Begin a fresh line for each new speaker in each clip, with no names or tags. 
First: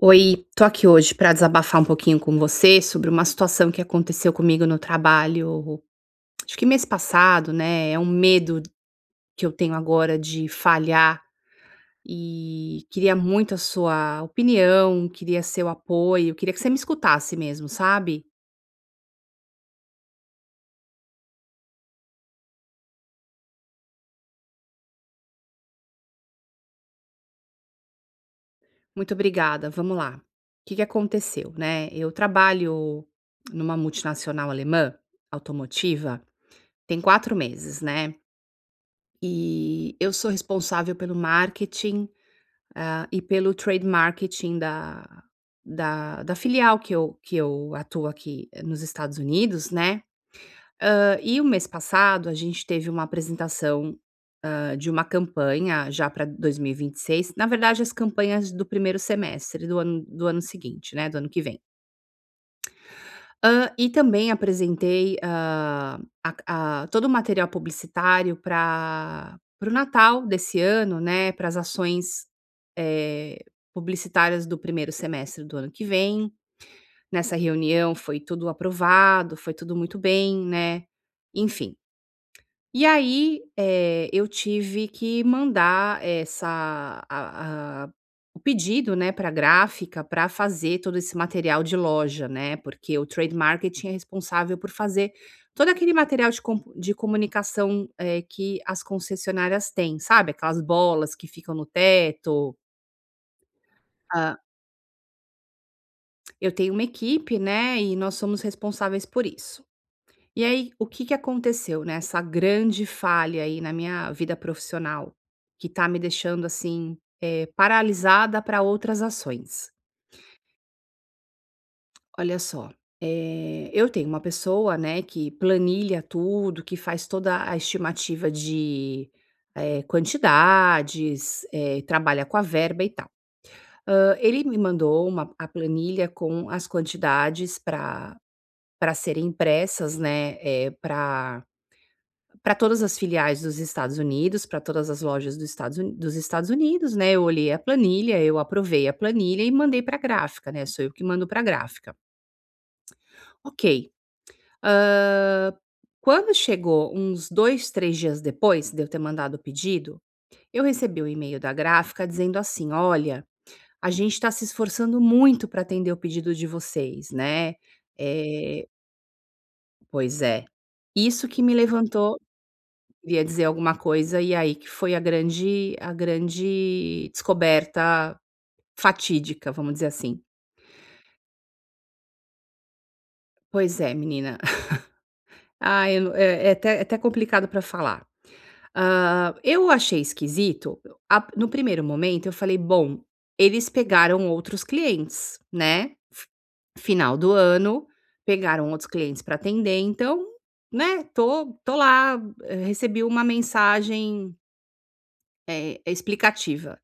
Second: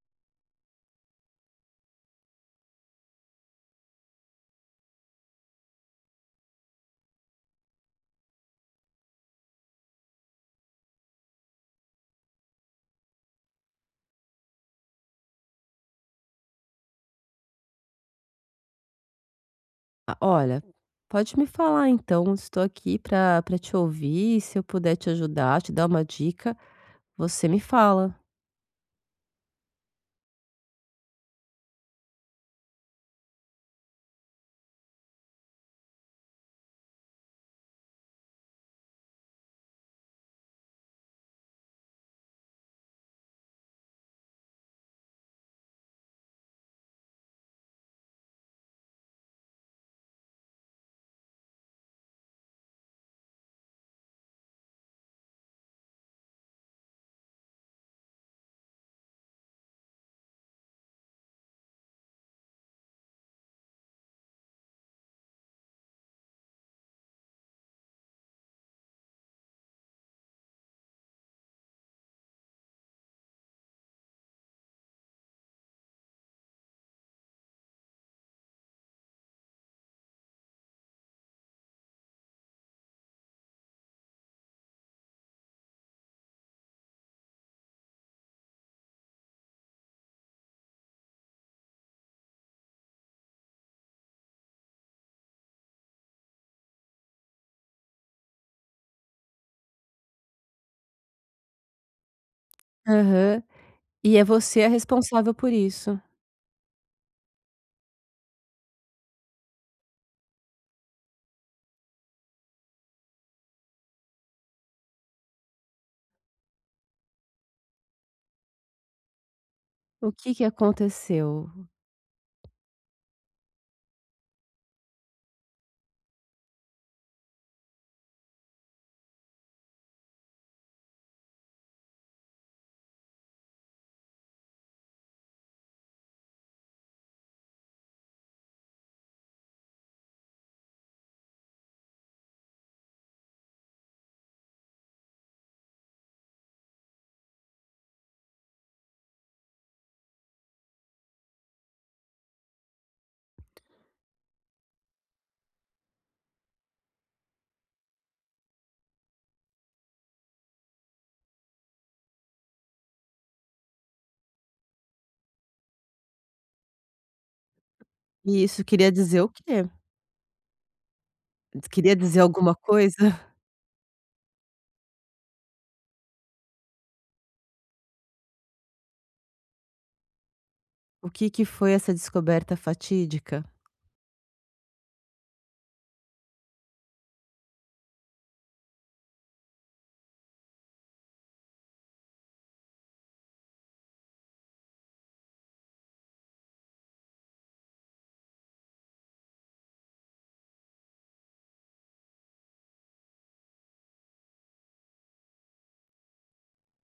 Oi, tô aqui hoje pra desabafar um pouquinho com você sobre uma situação que aconteceu comigo no trabalho, acho que mês passado, né. É um medo que eu tenho agora de falhar e queria muito a sua opinião, queria seu apoio, queria que você me escutasse mesmo, sabe.
Ah, olha, pode me falar então, estou aqui para te ouvir, se eu puder te ajudar, te dar uma dica, você me fala.
Muito obrigada, vamos lá. O Que que aconteceu, né. Eu trabalho numa multinacional alemã, automotiva, tem 4 meses, né, e eu sou responsável pelo marketing. Ah, e pelo trade marketing da filial que eu atuo aqui, nos Estados Unidos, né. E o mês passado a gente teve uma apresentação, de uma campanha já para 2026. Na verdade as campanhas do primeiro semestre do ano seguinte, né, do ano que vem. E também apresentei, a todo o material publicitário pra para o Natal desse ano, né, para as ações, eh, publicitárias do primeiro semestre do ano que vem. Nessa reunião foi tudo aprovado, foi tudo muito bem, né, enfim. E aí, eu tive que mandar essa a o pedido, né, para a gráfica para fazer todo esse material de loja, né, porque o Trade Marketing é responsável por fazer todo aquele material de comunicação, que as concessionárias têm, sabe, aquelas bolas que ficam no teto.
Aham. E é
Hã.
você a responsável por isso.
Eu tenho uma equipe, né, e nós somos responsáveis por isso. E aí, o que que aconteceu, né, essa grande falha aí na minha vida profissional, que tá me deixando, assim, paralisada para outras ações.
O que que aconteceu?
Olha só, eu tenho uma pessoa, né, que planilha tudo, que faz toda a estimativa de, quantidades, trabalha com a verba e tal. Ele me mandou uma a planilha com as quantidades para para serem impressas, né. Para para todas as filiais dos Estados Unidos, para todas as lojas dos Estados Unidos, né, eu olhei a planilha, eu aprovei a planilha e mandei para a gráfica, né, sou eu que mando para a gráfica. Ok, hã, quando chegou uns 2, 3 dias depois de eu ter mandado o pedido, eu recebi o e-mail da gráfica dizendo assim: "Olha, a gente está se esforçando muito para atender o pedido de vocês, né".
E isso
Eh
queria dizer o quê?
Pois é. Isso que me
Queria
levantou.
dizer alguma coisa?
Queria dizer alguma coisa e aí que foi a grande descoberta fatídica, vamos dizer assim.
O que que foi essa descoberta fatídica?
Pois é, menina. Eu não, até é até complicado para falar. Eu achei esquisito, a no primeiro momento eu falei: "Bom, eles pegaram outros clientes, né, f final do ano, pegaram outros clientes para atender, então, né, tô lá, recebi uma mensagem, explicativa".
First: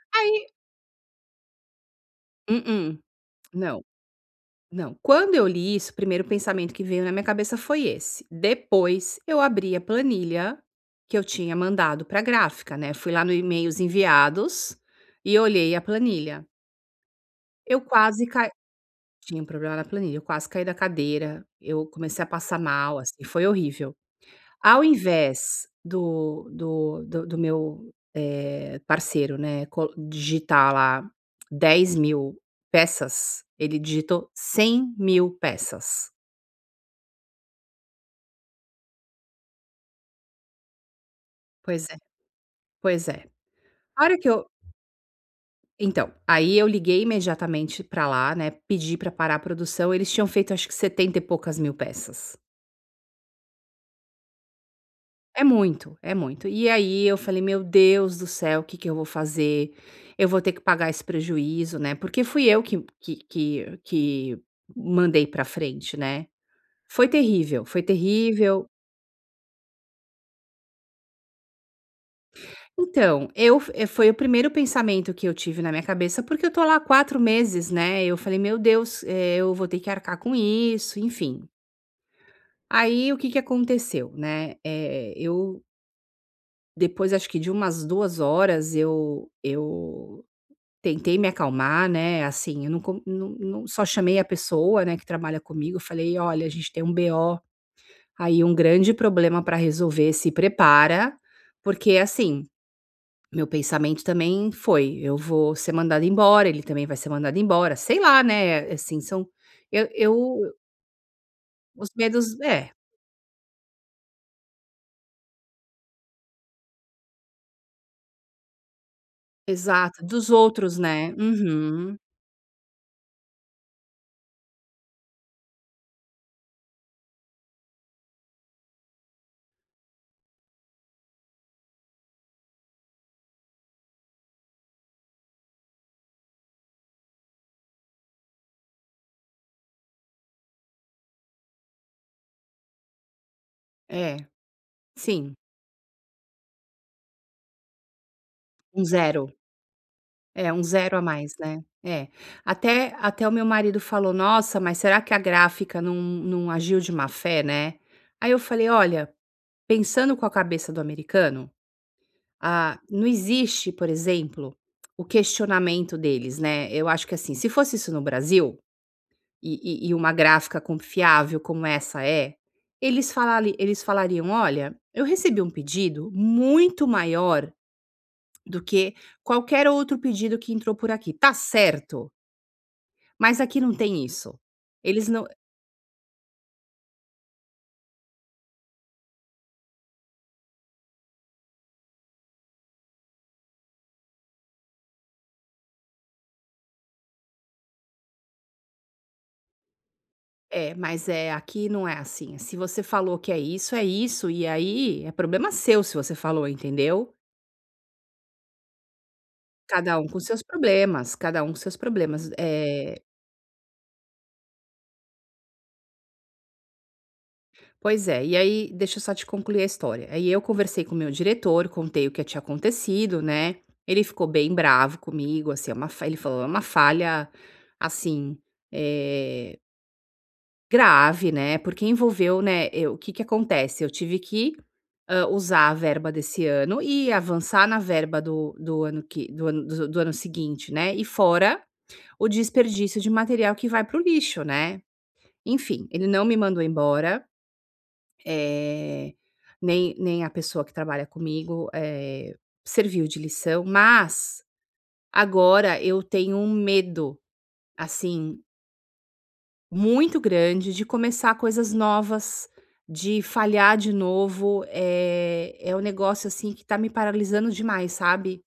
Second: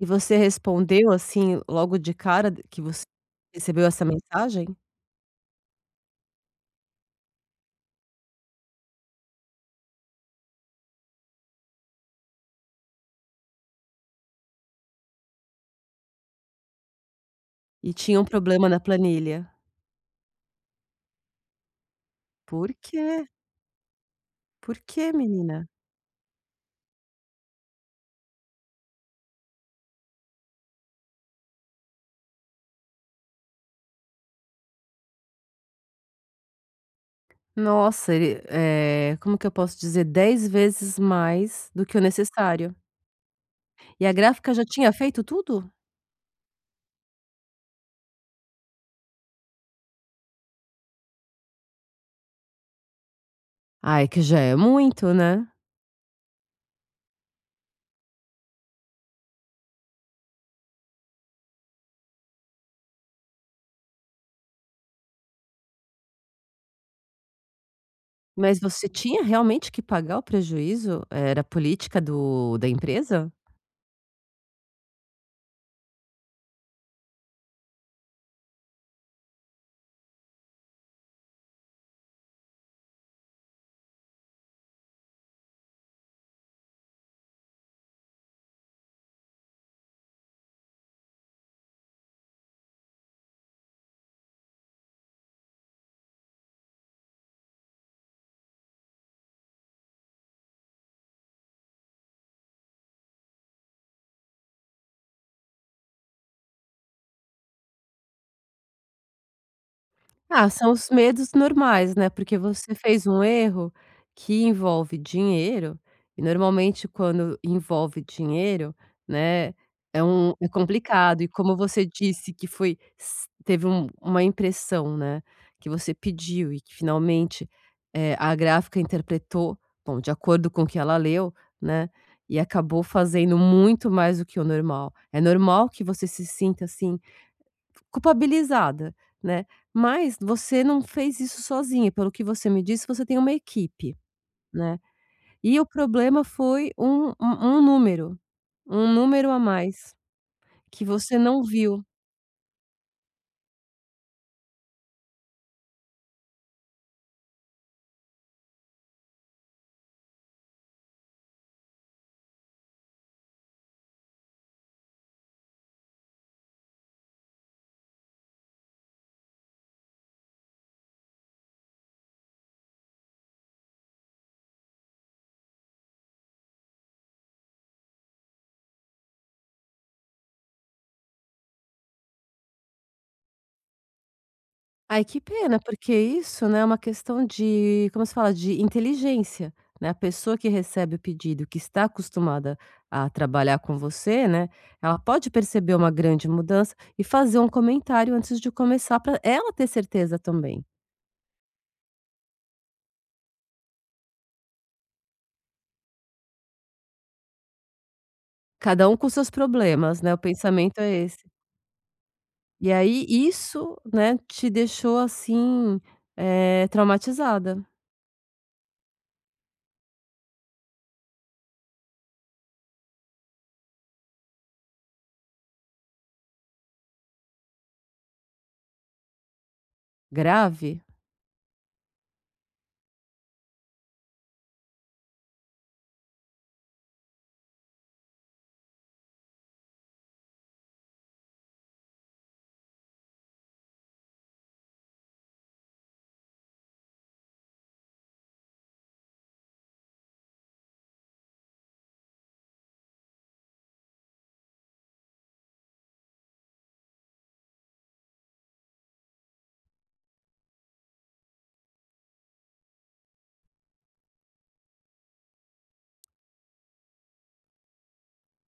E
Aí
você respondeu, assim, logo de cara d que
mm-mm.
você
Não,
recebeu essa mensagem?
não. Quando eu li isso, o primeiro pensamento que veio na minha cabeça foi esse. Depois eu abri a planilha que eu tinha mandado para a gráfica, né? Fui lá no e-mails enviados e olhei a planilha. Eu
E tinha um
quase caí.
problema na
Tinha um
planilha.
problema na planilha, eu quase caí da cadeira, eu comecei a passar
Por
mal, assim,
quê?
foi horrível.
Por
Ao
quê, menina?
invés do meu, parceiro, né, co digitar lá 10 mil peças, ele digitou 100 mil peças.
Nossa, ele como que eu posso dizer? 10 vezes mais
Pois
do
é.
que o necessário.
Pois é. A
E a
hora que eu,
gráfica já tinha feito tudo?
então, aí eu liguei imediatamente pra lá, né, pedi pra parar a produção, eles tinham feito acho que 70 e poucas mil peças.
Ai, que já é muito,
É
né.
muito, é muito. E aí eu falei: "Meu Deus do céu, o que que eu vou fazer? Eu vou ter que pagar esse prejuízo, né", porque fui eu que mandei pra frente, né. Foi terrível, foi
Mas
terrível.
você tinha realmente que pagar o prejuízo? Era política do da
Então,
empresa?
foi o primeiro pensamento que eu tive na minha cabeça, porque eu tô lá há 4 meses, né, eu falei: "Meu Deus, eu vou ter que arcar com isso", enfim. Aí o que que aconteceu, né, eu depois acho que de umas 2 horas eu tentei me acalmar, né, assim, eu não com não não só chamei a pessoa, né, que trabalha comigo, falei: "Olha, a gente tem um BO aí, um grande problema para resolver, se prepara", porque, assim, meu pensamento também foi: "Eu vou ser mandada embora, ele também vai ser mandado embora", sei lá, né, assim, são eu
Ah, são os medos
os
normais, né,
medos".
porque
É,
você fez um erro que envolve dinheiro, e normalmente quando envolve dinheiro, né, é
exato, dos
um é
outros, né.
complicado. E como você
Uhum.
disse que foi s teve um uma impressão, né, que você pediu e que finalmente, a gráfica interpretou, bom, de acordo com o que ela leu, né, e acabou fazendo muito mais do que o normal. É normal que você se sinta assim culpabilizada, né. Mas você não fez isso sozinha, pelo que você me disse, você tem uma equipe,
É,
né.
sim,
E o problema foi um número,
um
um número
zero.
a mais
É, um
que
zero a
você
mais,
não
né.
viu.
É. Até o meu marido falou: "Nossa, mas será que a gráfica não agiu de má fé, né?". Aí eu falei: "Olha, pensando com a cabeça do americano, ah, não existe, por exemplo, o questionamento deles, né". Eu acho que, assim, se fosse isso no Brasil, e uma gráfica confiável como essa é, eles falariam: "Olha, eu recebi um pedido muito maior do que qualquer outro pedido que entrou por aqui. Tá certo?". Mas aqui não tem isso.
Ai,
Eles
que
não.
pena, porque isso, né, é uma questão de, como se fala, de inteligência, né. A pessoa que recebe o pedido, que está acostumada a trabalhar com você, né, ela pode perceber uma grande mudança e fazer um comentário antes de começar para ela ter certeza também.
É, mas é, aqui não é assim. Se você falou que é isso, e aí é problema seu se você falou, entendeu?
Cada um com seus
Cada
problemas,
um
né, o
com seus
pensamento é
problemas,
esse.
cada um com seus problemas.
E aí isso, né, te deixou assim, traumatizada,
Pois é, e aí deixa eu só te concluir a história. Aí eu conversei com o meu diretor, contei o que tinha acontecido, né. Ele ficou bem bravo comigo, assim, é uma fa ele falou: "É uma falha, assim, eh".
grave.
Grave, né, porque envolveu, né, o que que acontece, eu tive que, usar a verba desse ano e avançar na verba do ano que do ano do do ano seguinte, né, e fora o desperdício de material que vai para o lixo, né. Enfim, ele não me mandou embora, eh, nem a pessoa que trabalha comigo, serviu de lição, mas agora eu tenho um medo, assim, muito grande, de começar coisas novas, de falhar de novo, é um negócio, assim, que tá me paralisando demais, sabe?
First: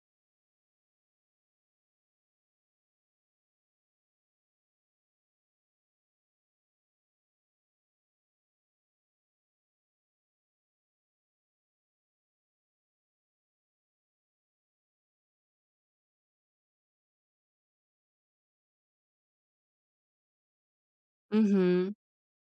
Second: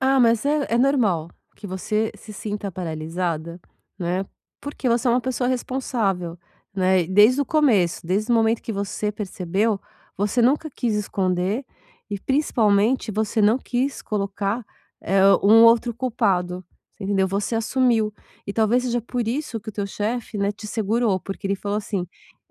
Ah, mas é é normal que você se sinta paralisada, né, porque você é uma pessoa responsável, né, desde o começo, desde o momento que você percebeu, você nunca quis esconder e principalmente você não quis colocar, um outro culpado, você entendeu? Você assumiu e talvez seja por isso que o teu chefe, né, te segurou, porque ele falou
Uhum,
assim:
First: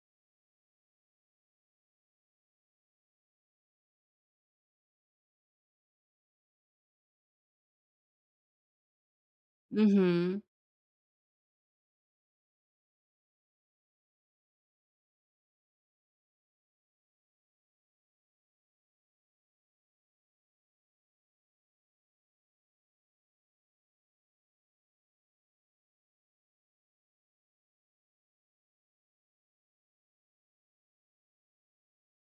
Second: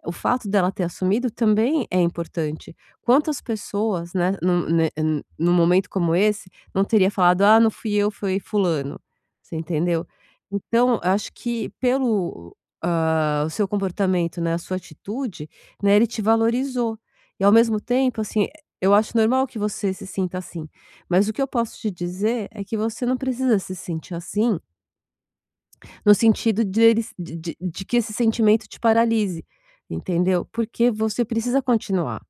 "O fato dela ter assumido também é importante". Quantas pessoas, né, num ne no momento como esse não teria falado: "Ah, não fui eu, foi fulano", você entendeu?
uhum.
Então, acho que pelo, o seu comportamento, né, a sua atitude, né, ele te valorizou. E ao mesmo tempo, assim, eu acho normal que você se sinta assim, mas o que eu posso te dizer é que você não precisa se sentir assim, no sentido de eles de que esse sentimento te paralise, entendeu? Porque você precisa continuar.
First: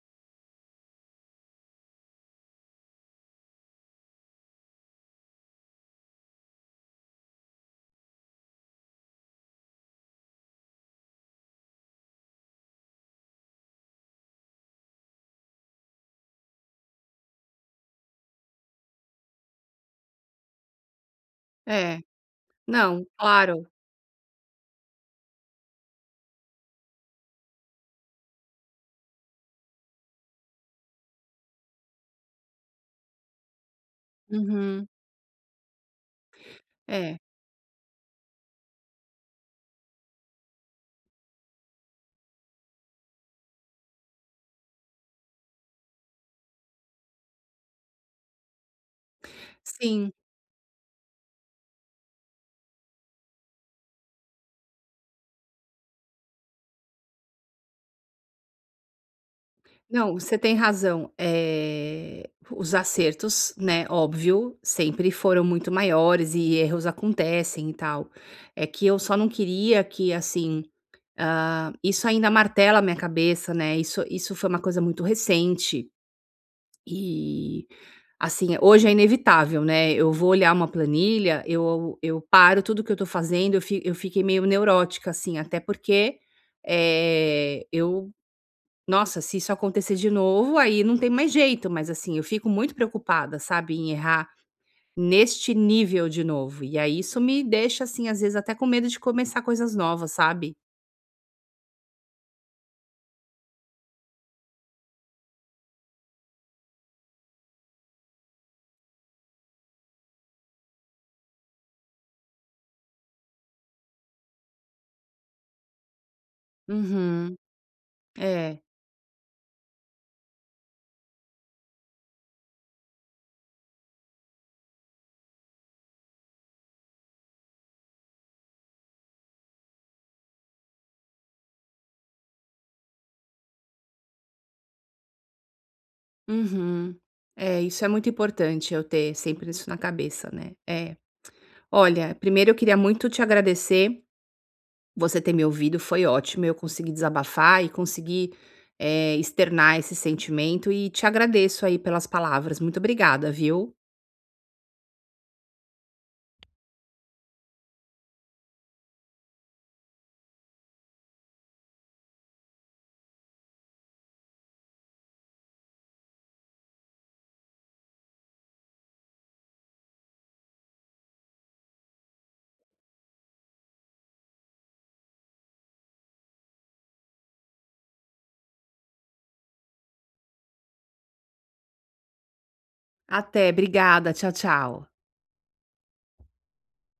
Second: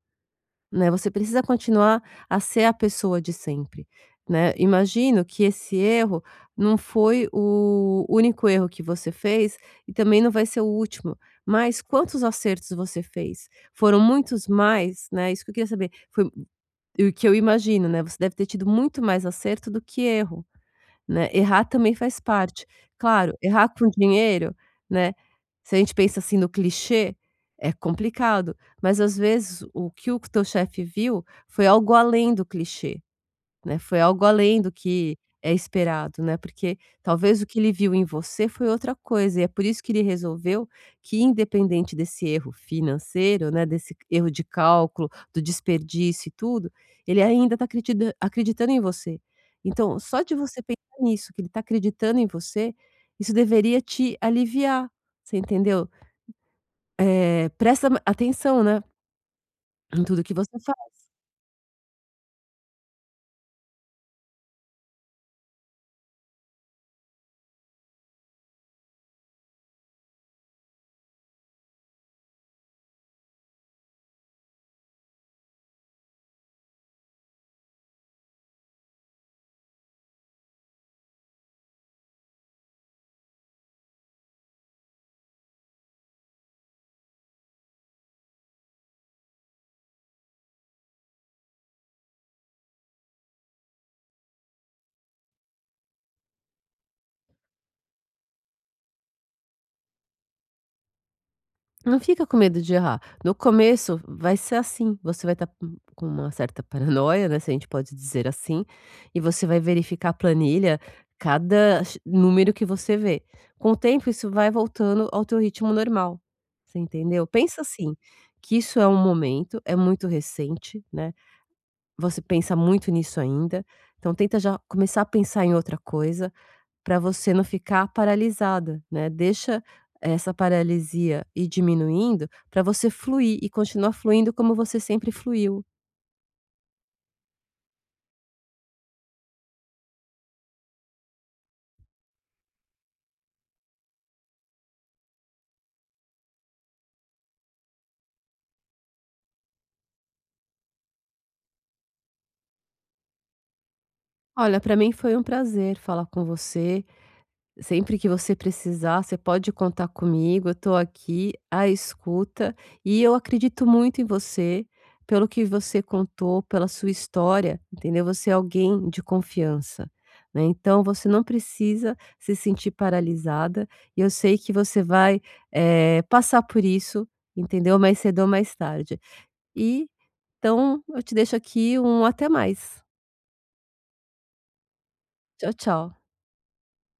Né, você precisa continuar a ser a pessoa de sempre, né. Imagino que esse erro não foi o único erro que você fez e também não vai ser o último, mas quantos acertos você fez? Foram muitos mais, né, isso que eu queria saber. Foi o que eu imagino, né, você deve ter tido muito mais acerto do que erro. Né, errar também
É.
faz parte.
Não,
Claro,
claro.
errar com dinheiro, né, se a gente pensa assim no clichê, é complicado, mas às vezes o que o teu chefe viu foi algo além do clichê, né, foi algo além do
Uhum.
que é esperado, né, porque
É.
talvez o que ele viu em você foi outra coisa e é por isso que ele resolveu que independente desse erro financeiro, né, desse erro de cálculo, do desperdício e tudo, ele ainda está acreditando em você. Então,
Sim.
só de você pensar nisso, que ele está acreditando em você, isso deveria te aliviar, você entendeu? Presta atenção, né, em
Não,
tudo que
você tem
você.
razão. É os acertos, né, óbvio, sempre foram muito maiores e erros acontecem e tal. É que eu só não queria que, assim, ah, isso ainda martela a minha cabeça, né, isso foi uma coisa muito recente e, assim, hoje é inevitável, né, eu vou olhar uma planilha, eu paro tudo que eu tô fazendo, eu fiquei meio neurótica, assim, até porque, eh, eu nossa, se isso acontecer de novo, aí não tem mais jeito, mas, assim, eu fico muito preocupada, sabe, em errar neste nível de novo, e aí isso me deixa, assim, às vezes até com medo de começar coisas novas, sabe.
Não fica com medo de errar. No começo vai ser assim, você vai estar com uma certa paranoia, né, se a gente pode dizer assim, e você vai verificar a planilha, cada x número que você vê. Com o tempo isso vai voltando ao teu ritmo normal, você entendeu?
Uhum.
Pensa assim, que
É.
isso é um momento, é muito recente, né, você pensa muito nisso ainda, então tenta já começar a pensar em outra coisa, para você não ficar paralisada, né, deixa essa paralisia ir diminuindo para você fluir e continuar fluindo como você sempre fluiu.
Uhum. É, isso é muito importante eu ter sempre isso na cabeça, né? É. Olha, primeiro eu queria muito te agradecer, você ter me ouvido, foi ótimo, eu consegui desabafar e consegui, externar esse sentimento e te agradeço aí pelas palavras. Muito obrigada, viu?
Olha, para mim foi um prazer falar com você. Sempre que você precisar, você pode contar comigo, eu estou aqui à escuta e eu acredito muito em você, pelo que você contou, pela sua história, entendeu? Você é alguém de confiança, né? Então você não precisa se sentir paralisada e eu sei que você vai, passar por isso, entendeu? Mais cedo ou mais tarde. E, então eu te deixo aqui um até mais.
Até, obrigada. Tchau, tchau.
Tchau, tchau.